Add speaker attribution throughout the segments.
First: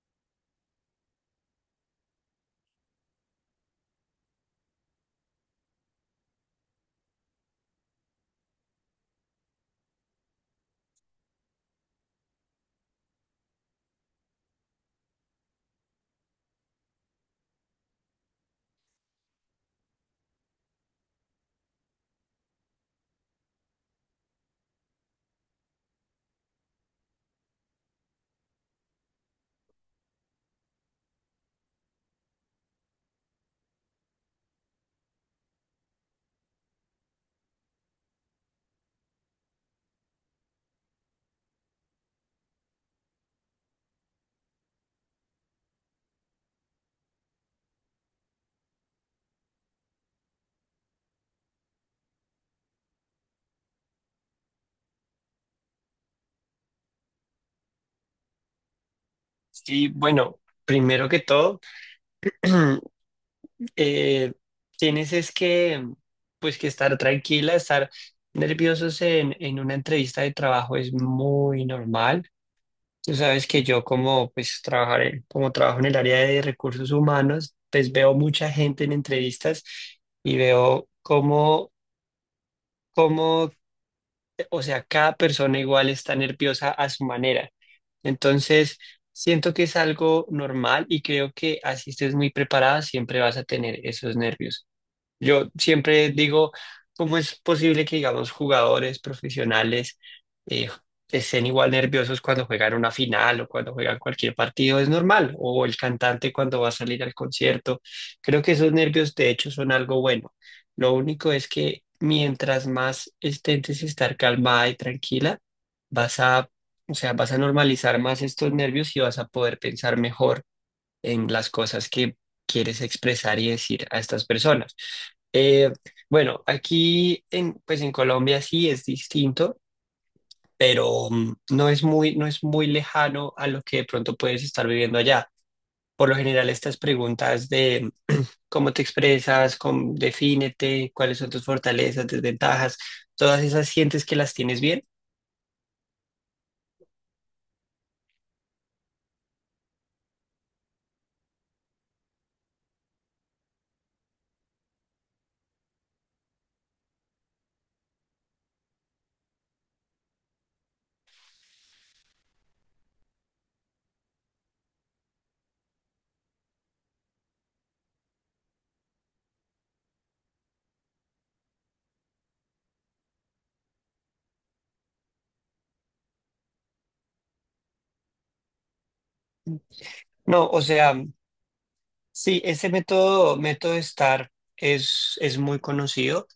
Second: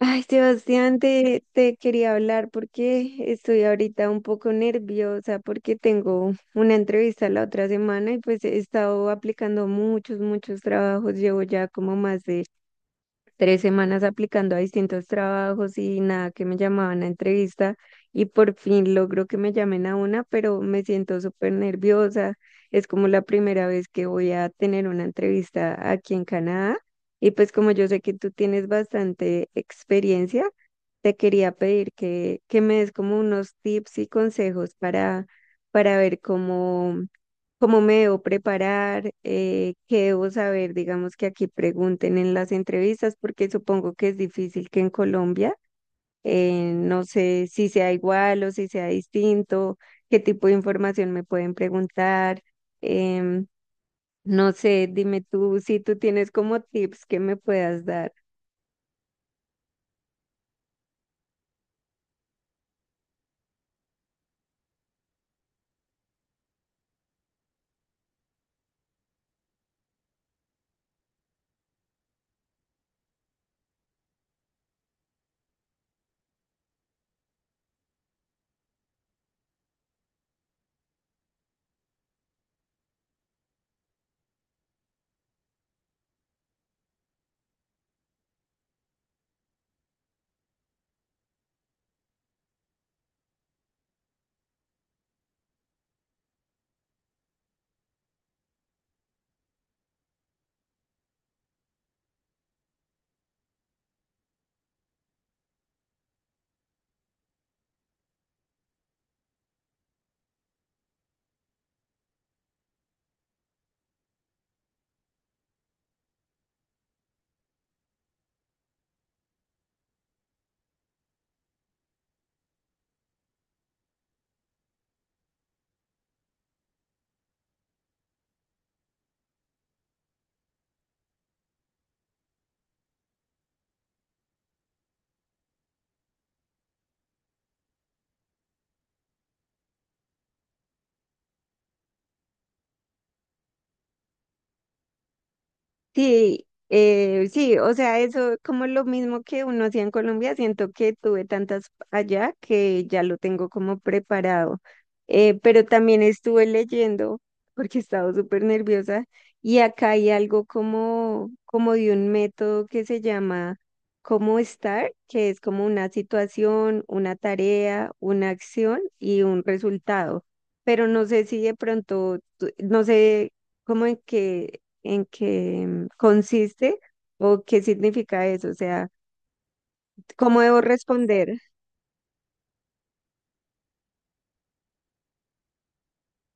Speaker 1: Ay, Sebastián, te quería hablar porque estoy ahorita un poco nerviosa porque tengo una entrevista la otra semana y pues he estado aplicando muchos trabajos. Llevo ya como más de tres semanas aplicando a distintos trabajos y nada que me llamaban a entrevista, y por fin logro que me llamen a una, pero me siento súper nerviosa. Es como la primera vez que voy a tener una entrevista aquí en Canadá, y pues como yo sé que tú tienes bastante experiencia, te quería pedir que me des como unos tips y consejos para ver cómo me debo preparar, qué debo saber, digamos que aquí pregunten en las entrevistas, porque supongo que es difícil que en Colombia, no sé si sea igual o si sea distinto, qué tipo de información me pueden preguntar. em, no sé, dime tú si tú tienes como tips que me puedas dar.
Speaker 2: Sí, bueno, primero que todo, eh, tienes es que, pues que estar tranquila, estar nerviosos en una entrevista de trabajo es muy normal. Tú sabes que yo como, pues, como trabajo en el área de recursos humanos, pues veo mucha gente en entrevistas y veo cómo, o sea, cada persona igual está nerviosa a su manera. Entonces, siento que es algo normal y creo que así estés muy preparada, siempre vas a tener esos nervios. Yo siempre digo, ¿cómo es posible que, digamos, jugadores profesionales eh, estén igual nerviosos cuando juegan una final o cuando juegan cualquier partido? Es normal. O el cantante cuando va a salir al concierto. Creo que esos nervios, de hecho, son algo bueno. Lo único es que mientras más intentes estar calmada y tranquila, vas a, o sea, vas a normalizar más estos nervios y vas a poder pensar mejor en las cosas que quieres expresar y decir a estas personas. Eh, bueno, pues en Colombia sí es distinto, pero no es muy, no es muy lejano a lo que de pronto puedes estar viviendo allá. Por lo general, estas preguntas de cómo te expresas, cómo, defínete, cuáles son tus fortalezas, desventajas, todas esas sientes que las tienes bien.
Speaker 1: Sí, sí, o sea, eso como lo mismo que uno hacía en Colombia, siento que tuve tantas allá que ya lo tengo como preparado. Pero también estuve leyendo, porque estaba súper nerviosa, y acá hay algo como de un método que se llama cómo estar, que es como una situación, una tarea, una acción y un resultado. Pero no sé si de pronto, no sé cómo en qué en qué consiste o qué significa eso, o sea, cómo
Speaker 2: No, o
Speaker 1: debo
Speaker 2: sea, mm,
Speaker 1: responder.
Speaker 2: sí, ese método, método de estar es muy conocido.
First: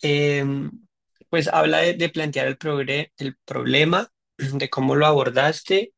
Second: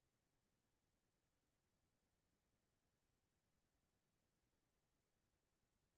Speaker 2: Em, pues habla de plantear el problema, de cómo lo abordaste,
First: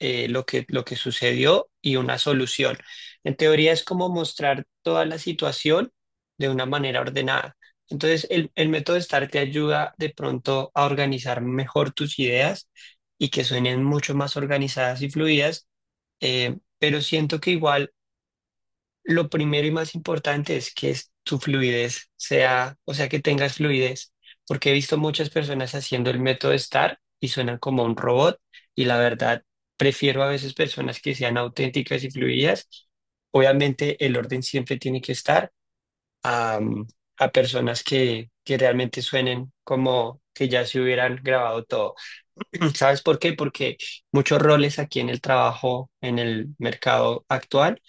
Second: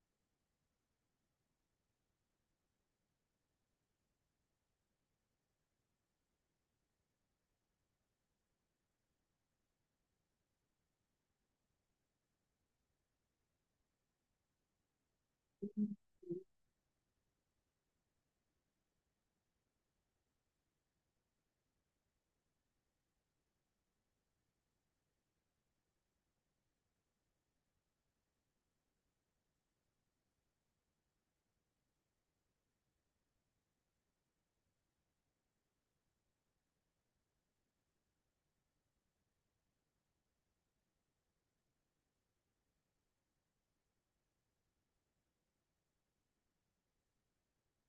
Speaker 2: lo que sucedió y una solución. En teoría es como mostrar toda la situación de una manera ordenada. Entonces, el método STAR te ayuda de pronto a organizar mejor tus ideas y que suenen mucho más organizadas y fluidas, pero siento que igual lo primero y más importante es que tu fluidez sea, o sea, que tengas fluidez, porque he visto muchas personas haciendo el método STAR y suenan como un robot y la verdad prefiero a veces personas que sean auténticas y fluidas. Obviamente el orden siempre tiene que estar a, a personas que realmente suenen como que ya se hubieran grabado todo. ¿Sabes por qué? Porque muchos roles aquí en el trabajo, en el mercado actual,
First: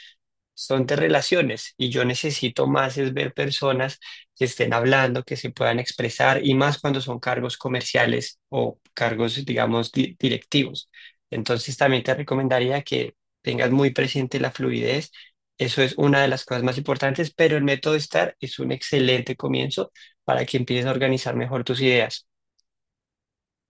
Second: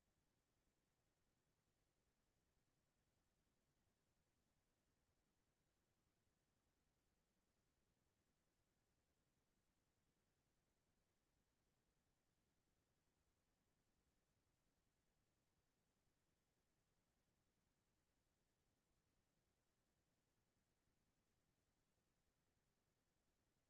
Speaker 2: son de relaciones y yo necesito más es ver personas que estén hablando, que se puedan expresar y más cuando son cargos comerciales o cargos, digamos, directivos. Entonces también te recomendaría que tengas muy presente la fluidez. Eso es una de las cosas más importantes, pero el método STAR es un excelente comienzo para que empieces a organizar mejor tus ideas.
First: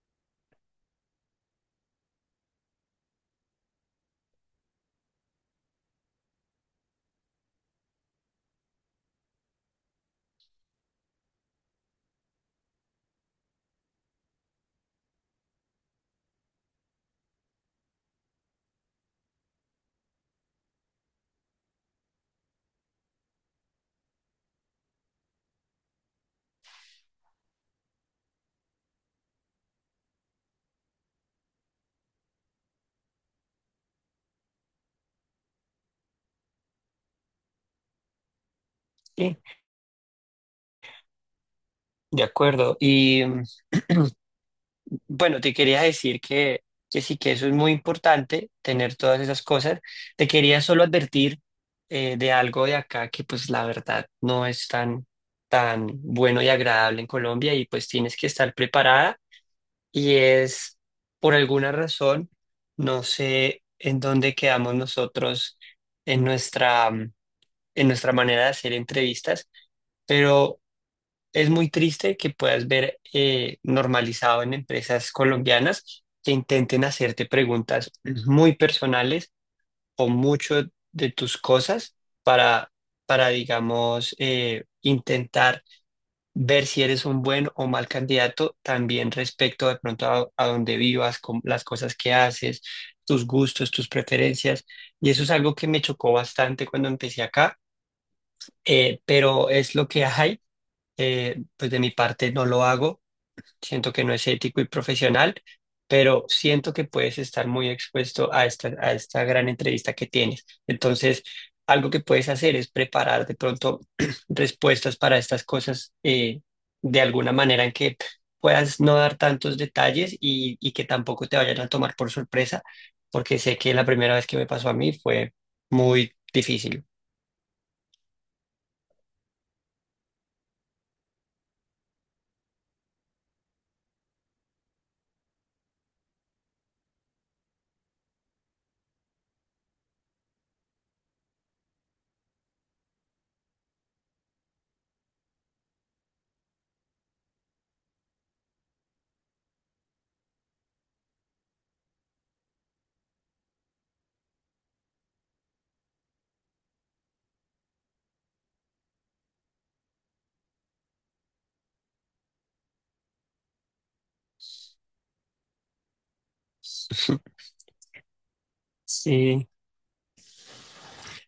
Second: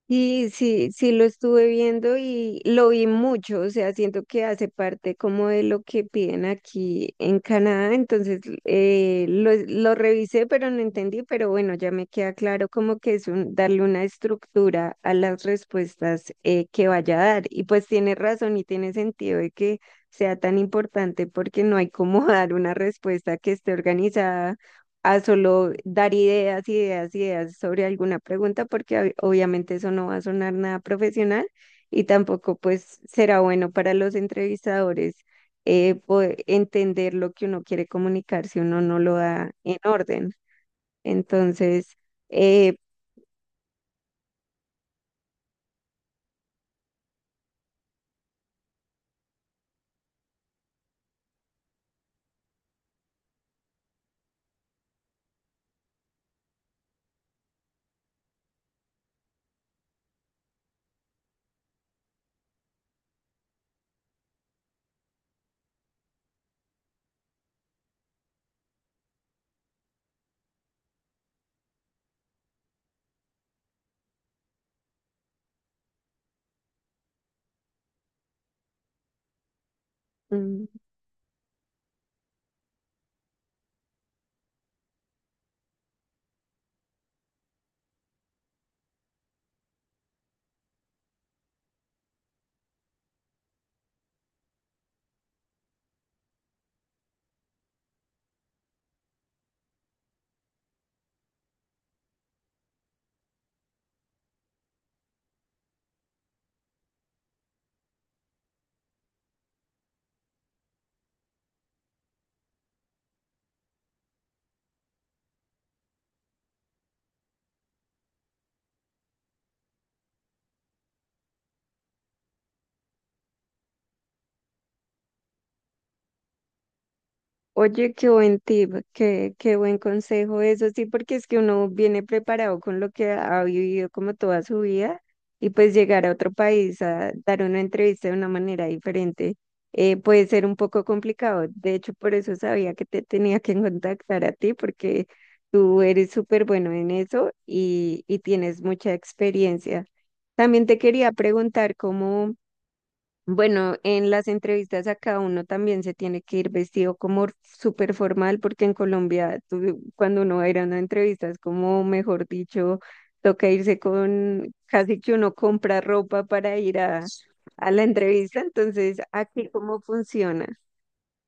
Speaker 1: Sí, sí, sí lo estuve viendo y lo vi mucho, o sea, siento que hace parte como de lo que piden aquí en Canadá, entonces lo revisé pero no entendí, pero bueno, ya me queda claro como que es un, darle una estructura a las respuestas, que vaya a dar, y pues tiene razón y tiene sentido de que sea tan importante porque no hay como dar una respuesta que esté organizada a solo dar ideas, ideas, ideas sobre alguna pregunta, porque obviamente eso no va a sonar nada profesional y tampoco pues será bueno para los entrevistadores, poder entender lo que uno quiere comunicar si uno no lo
Speaker 2: Sí,
Speaker 1: da en orden. Entonces,
Speaker 2: de
Speaker 1: eh,
Speaker 2: acuerdo. Y bueno, te quería decir que sí que eso es muy importante, tener todas esas cosas. Te quería solo advertir de algo de acá que pues la verdad no es tan, tan bueno y agradable en Colombia y pues tienes que estar preparada y es por alguna razón, no sé en dónde quedamos nosotros en nuestra, mm, en nuestra manera de hacer entrevistas, pero es muy triste que puedas ver normalizado en empresas colombianas que intenten hacerte preguntas muy personales o mucho
Speaker 1: mm,
Speaker 2: de tus cosas para, para digamos, intentar ver si eres un buen o mal candidato también respecto de pronto a dónde vivas, con las cosas que haces, tus gustos, tus preferencias. Y eso es algo que me chocó bastante cuando empecé acá, pero es lo que hay. Pues de mi parte no lo hago siento que no es ético y profesional, pero siento que puedes estar muy expuesto a esta gran entrevista que tienes. Entonces, algo que puedes hacer es preparar de pronto respuestas para estas cosas de alguna manera en que puedas no dar tantos detalles y que tampoco te vayan a tomar por sorpresa, porque sé que la primera vez que me pasó a mí fue muy difícil.
Speaker 1: Oye, qué buen tip, qué buen consejo eso, sí, porque es que uno viene preparado con lo que ha vivido como toda su vida, y pues llegar a otro país a dar una entrevista de una manera diferente puede ser un poco complicado. De hecho, por eso sabía que te tenía que contactar a ti porque tú eres súper bueno en eso, y tienes mucha experiencia. También te quería preguntar cómo... Bueno, en las entrevistas acá uno también se tiene que ir vestido como súper formal porque en Colombia cuando uno va a ir a una entrevista es como, mejor dicho, toca irse con, casi que uno compra ropa para ir a la entrevista. Entonces,
Speaker 2: Sí,
Speaker 1: aquí cómo funciona.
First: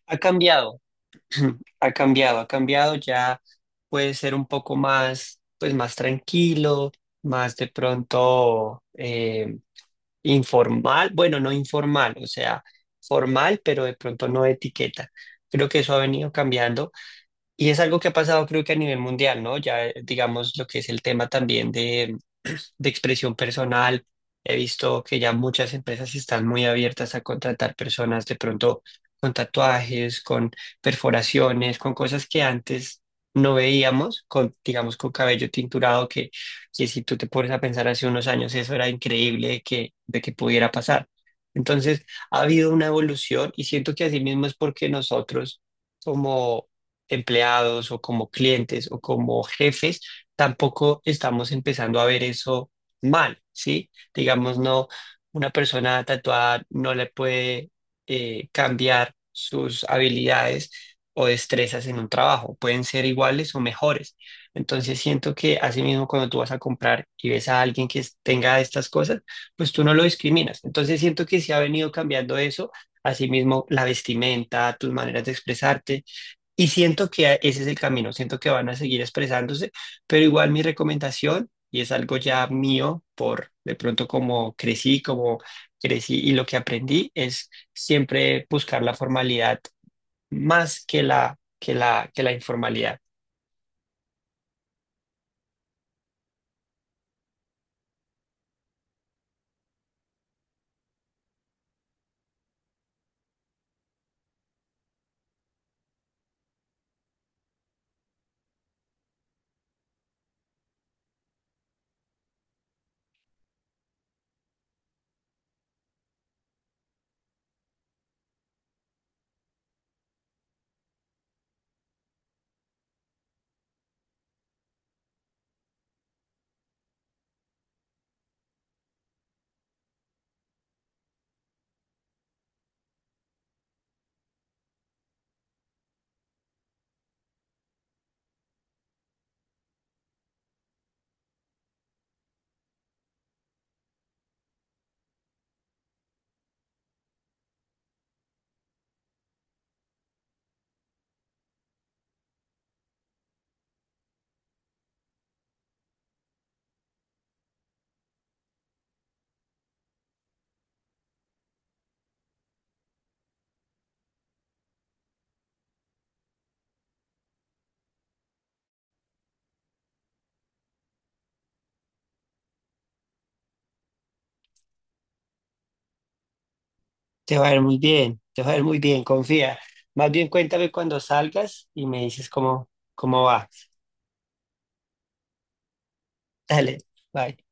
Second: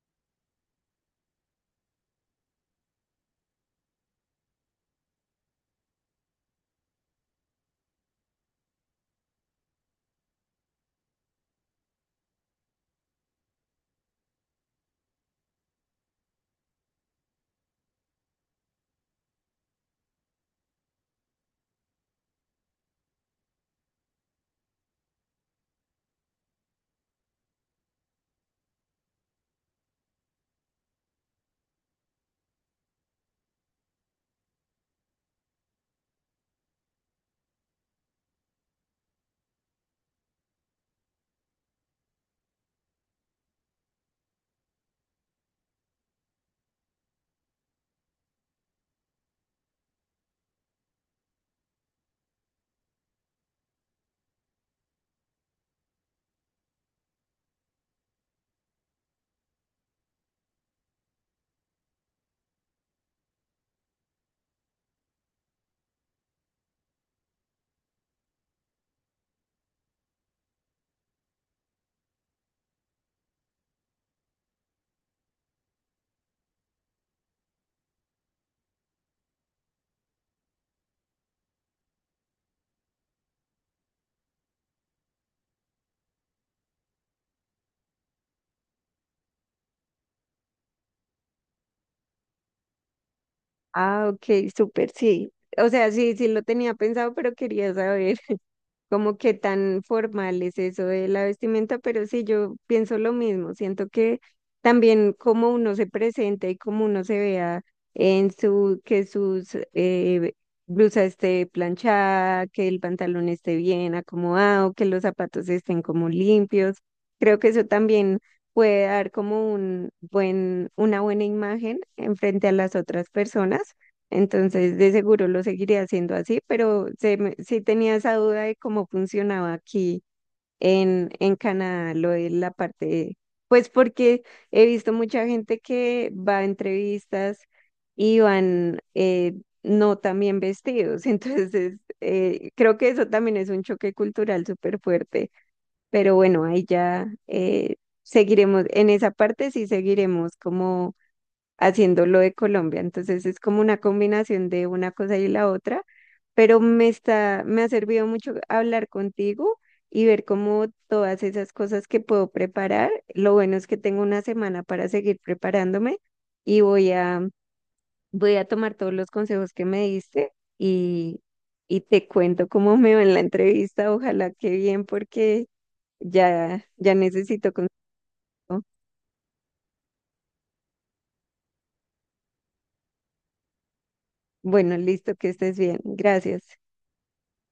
Speaker 2: ha cambiado. Ha cambiado, ya puede ser un poco más, pues más tranquilo, más de pronto informal, bueno, no informal, o sea, formal, pero de pronto no etiqueta. Creo que eso ha venido cambiando. Y es algo que ha pasado creo que a nivel mundial, ¿no? Ya digamos lo que es el tema también de, de expresión personal. He visto que ya muchas empresas están muy abiertas a contratar personas de pronto con tatuajes, con perforaciones, con cosas que antes no veíamos, con, digamos, con cabello tinturado, que si tú te pones a pensar hace unos años, eso era increíble de que pudiera pasar. Entonces, ha habido una evolución y siento que así mismo es porque nosotros como empleados o como clientes o como jefes, tampoco estamos empezando a ver eso mal, ¿sí? Digamos, no, una persona tatuada no le puede cambiar sus habilidades o destrezas en un trabajo, pueden ser iguales o mejores. Entonces siento que así mismo cuando tú vas a comprar y ves a alguien que tenga estas cosas, pues tú no lo discriminas. Entonces siento que sí ha venido cambiando eso, así mismo la vestimenta, tus maneras de expresarte. Y siento que ese es el camino, siento que van a seguir expresándose, pero igual mi recomendación, y es algo ya mío por de pronto como crecí y lo que aprendí, es siempre buscar la formalidad más que la, que la, que la informalidad.
Speaker 1: Ah, ok, súper, sí. O sea, sí, sí lo tenía pensado, pero quería saber como que tan formal es eso de la vestimenta, pero sí, yo pienso lo mismo, siento que también como uno se presenta y como uno se vea en su, que sus blusa esté planchada, que el pantalón esté bien acomodado, que los zapatos estén como limpios, creo que eso también puede dar como un buen, una buena imagen en frente a las otras personas. Entonces, de seguro lo seguiré haciendo así, pero sí tenía esa duda de cómo funcionaba aquí en Canadá, lo de la parte, pues porque he visto mucha gente que va a entrevistas y van no tan bien vestidos. Entonces, creo que eso también es un choque cultural súper fuerte, pero bueno, ahí ya seguiremos, en esa parte sí seguiremos como haciendo lo de Colombia. Entonces es como una combinación de una cosa y la otra, pero me está, me ha servido mucho hablar contigo y ver cómo todas esas cosas que puedo preparar. Lo bueno es que tengo una semana para seguir preparándome, y voy a tomar todos los consejos que me diste, y, y te cuento cómo me va en la entrevista. Ojalá que bien, porque ya
Speaker 2: Te va
Speaker 1: necesito
Speaker 2: a ir
Speaker 1: consejo.
Speaker 2: muy bien, te va a ir muy bien, confía. Más bien cuéntame cuando salgas y me dices cómo, cómo va.
Speaker 1: Bueno, listo, que estés bien. Gracias.
Speaker 2: Dale, bye.